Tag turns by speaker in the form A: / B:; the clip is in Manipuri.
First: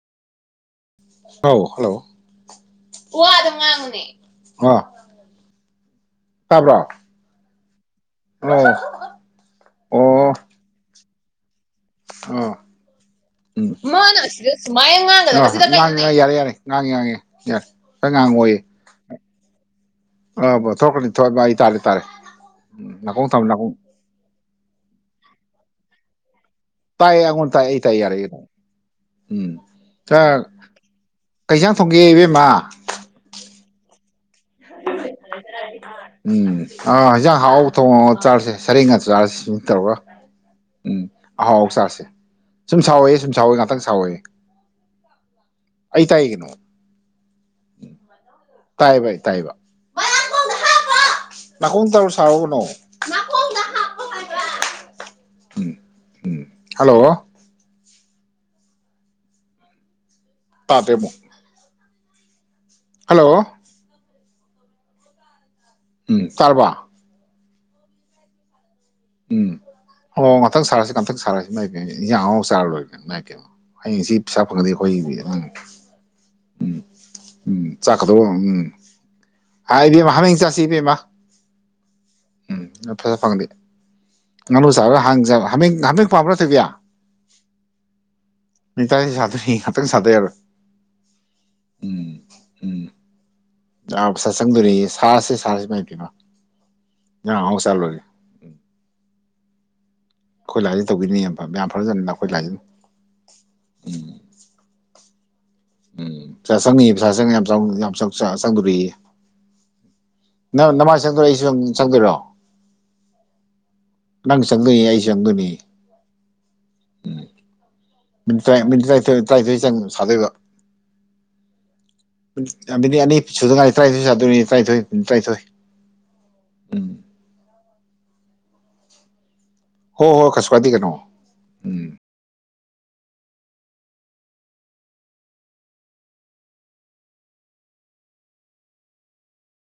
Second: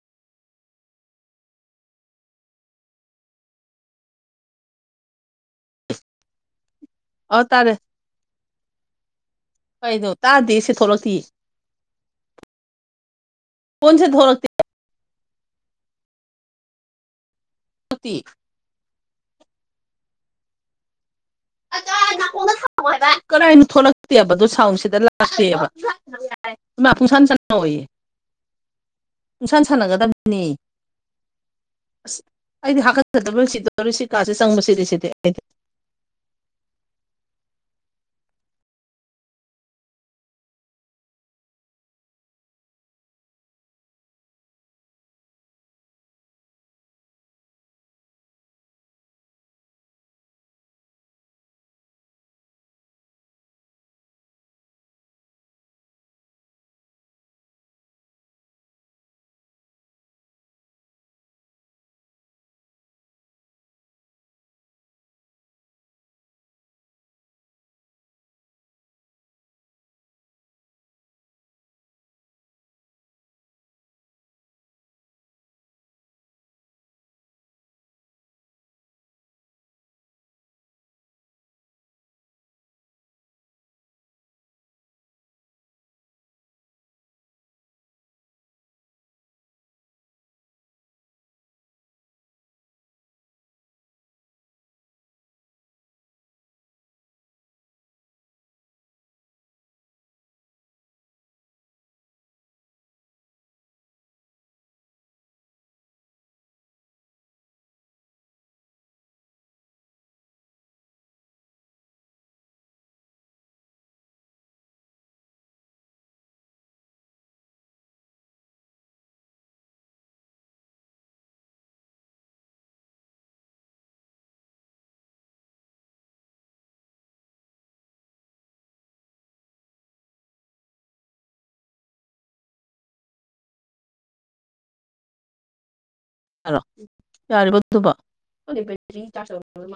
A: ꯍꯥꯎ ꯍꯜꯂꯣ ꯋꯥꯗꯨ ꯉꯥꯡꯉꯨꯅꯦ ꯑ
B: ꯑꯣ ꯇꯥꯔꯦ
A: [inaudible]
B: ꯀꯩꯅꯣ ꯇꯥꯗꯦ ꯁꯤ ꯊꯣꯛꯂꯛꯇꯤ
A: ꯑꯣ ꯎꯝ
B: ꯐꯣꯟꯁꯦ
A: ꯃꯥꯅ
B: ꯊꯣꯛꯂꯛꯇꯦ
A: ꯑꯁꯤꯗ ꯁꯨꯃꯥꯏꯅ ꯉꯥꯡ [unintelligible] ꯉꯥꯡꯉꯦ ꯉꯥꯡꯉꯦ ꯌꯥꯔꯦ ꯌꯥꯔꯦ ꯉꯥꯡꯉꯦ ꯉꯥꯡꯉꯦ ꯌꯥ ꯈꯔ
B: ꯊꯣꯛꯂꯛꯇꯦ
A: ꯉꯥꯡꯉꯛꯑꯣꯌꯦ ꯑꯕ ꯇꯧꯔꯛꯀꯅꯤ
B: [unintelligible] ꯅꯥꯀꯣꯡꯗ ꯊꯝꯃꯣ ꯍꯥꯏꯕ
A: ꯅꯥꯀꯣꯡ ꯊꯝꯃꯨ
B: ꯀꯔꯥꯏ
A: ꯅꯥꯀꯣꯡ
B: ꯊꯣꯛꯂꯛꯇꯦꯕꯗ ꯁꯥꯎꯟꯁꯤꯗ ꯂꯥꯛꯇꯦꯕ [unintelligible] ꯏꯃ
A: ꯇꯥꯏꯌꯦ
B: ꯄꯨꯡꯁꯥꯟ
A: ꯑꯩꯉꯣꯟꯗ ꯇꯥꯏ ꯑꯩ
B: ꯁꯥꯟꯅꯧꯋꯣꯌꯦ
A: ꯇꯥꯏ ꯌꯥꯔꯦ ꯎꯝ
B: ꯄꯨꯡꯁꯥꯟ ꯁꯥꯟꯅꯒꯗꯕꯅꯦ
A: ꯀꯩ ꯏꯟꯖꯥꯡ ꯊꯣꯡꯒꯦ
B: ꯑꯁ
A: ꯏꯕꯦꯝꯃ
B: ꯑꯩꯗꯤ ꯍꯥꯀꯠꯆꯗꯕ ꯁꯤꯗꯧꯔꯦ ꯁꯤ
A: ꯎꯝ
B: [unintelligible]
A: ꯑꯥ ꯍꯤꯟꯖꯥꯡ ꯑꯍꯥꯎ ꯊꯣꯡꯉꯣ ꯆꯥꯔꯁꯦ ꯁꯔꯦꯡ ꯉꯥꯗꯨ ꯆꯥꯔꯁꯦ ꯇꯧꯔ ꯎꯝ ꯑꯍꯥꯎ ꯍꯥꯎ ꯆꯥꯔꯁꯦ ꯁꯨꯝ ꯁꯥꯎꯋꯣꯌꯦ ꯁꯨꯝ ꯁꯥꯎꯋꯣꯌꯦ ꯉꯥꯛꯇꯪ ꯁꯥꯎꯋꯣꯌꯦ ꯑꯩ ꯇꯥꯏ ꯀꯩꯅꯣ ꯇꯥꯏꯕ ꯑꯩ ꯇꯥꯏꯕ ꯕꯥ ꯅꯥꯀꯣꯡꯗ ꯍꯥꯞꯄꯣ ꯅꯥꯀꯣꯡ ꯇꯧꯔ ꯁꯥꯎꯅꯣ ꯀꯩꯅꯣ ꯅꯥꯀꯣꯡꯗ ꯍꯥꯞꯄꯣ ꯍꯥꯏꯕ ꯎꯝ ꯎꯝ ꯍꯜꯂꯣ ꯇꯥꯗ꯭ꯔꯦ ꯃꯨꯛ ꯍꯜꯂꯣ ꯎꯝ ꯇꯥꯔꯕꯣ ꯎꯝ ꯑꯣ ꯉꯥꯇꯪ ꯁꯥꯔꯁꯤ ꯉꯥꯇꯪ ꯁꯥꯅꯁꯤ ꯏꯃꯥꯏꯄꯦꯝꯃ ꯏꯟꯖꯥꯡ ꯑꯍꯥꯎꯕ ꯆꯥꯔ ꯂꯣꯏꯔꯦ ꯏꯃꯥꯏꯄꯦꯝꯃ ꯍꯌꯦꯡ ꯍꯪꯆꯤꯠ ꯑꯩ ꯄꯩꯁꯥ ꯐꯪꯉꯗꯤ ꯑꯩꯈꯣꯏꯅꯤꯗꯤ ꯎꯝ ꯎꯝ ꯎꯝ ꯆꯥꯛꯀꯗꯣ ꯎꯝ ꯍꯥ ꯏꯕꯦꯝꯃ ꯍꯥꯃꯦꯡ ꯆꯥꯁꯤ ꯏꯕꯦꯝꯃ ꯎꯝ ꯑꯩ ꯄꯩꯁꯥ ꯐꯪꯉꯗꯤ ꯉꯥꯅꯨ ꯆꯥꯔꯒ ꯍꯥꯡ ꯆꯥꯕ ꯍꯃꯦꯡ ꯍꯃꯦꯡ ꯄꯥꯝꯕ꯭ꯔ ꯊꯣꯏꯕꯤ ꯃꯤꯅꯤꯠ ꯇꯔꯥ ꯁꯥꯗꯣꯏ ꯉꯥꯛꯇꯪ ꯁꯥꯗ ꯌꯥꯔꯣꯏ ꯎꯝ ꯎꯝ ꯄꯩꯁꯥ ꯆꯪꯗꯣꯔꯦꯌꯦ ꯁꯥꯔꯁꯤ ꯁꯥꯔꯁꯤ ꯏꯃꯥꯏꯄꯦꯝꯃ ꯍꯤꯟꯖꯥꯡ ꯑꯍꯥꯎꯕ ꯆꯥꯔ ꯂꯣꯏꯔꯦ [unintelligible] [unintelligible] ꯃꯤꯅꯤꯠ ꯇꯔꯥꯅꯤꯊꯣꯏ ꯇꯔꯥꯅꯤꯊꯣꯏ ꯆꯪ ꯁꯥꯗꯣꯏꯕ ꯃꯤꯅꯤꯠ ꯑꯅꯤ ꯁꯨꯗꯉꯥꯏꯔꯤ ꯇꯔꯥꯅꯤꯊꯣꯏ ꯁꯥꯗꯣꯏꯅꯤ ꯇꯔꯥꯅꯤꯊꯣꯏ ꯃꯤꯅꯤꯠ ꯇꯔꯥꯅꯤꯊꯣꯏ ꯎꯝ ꯍꯣ ꯍꯣ ꯀꯁꯨ ꯀꯥꯏꯗꯦ ꯀꯩꯅꯣ ꯎꯝ
B: [unintelligible]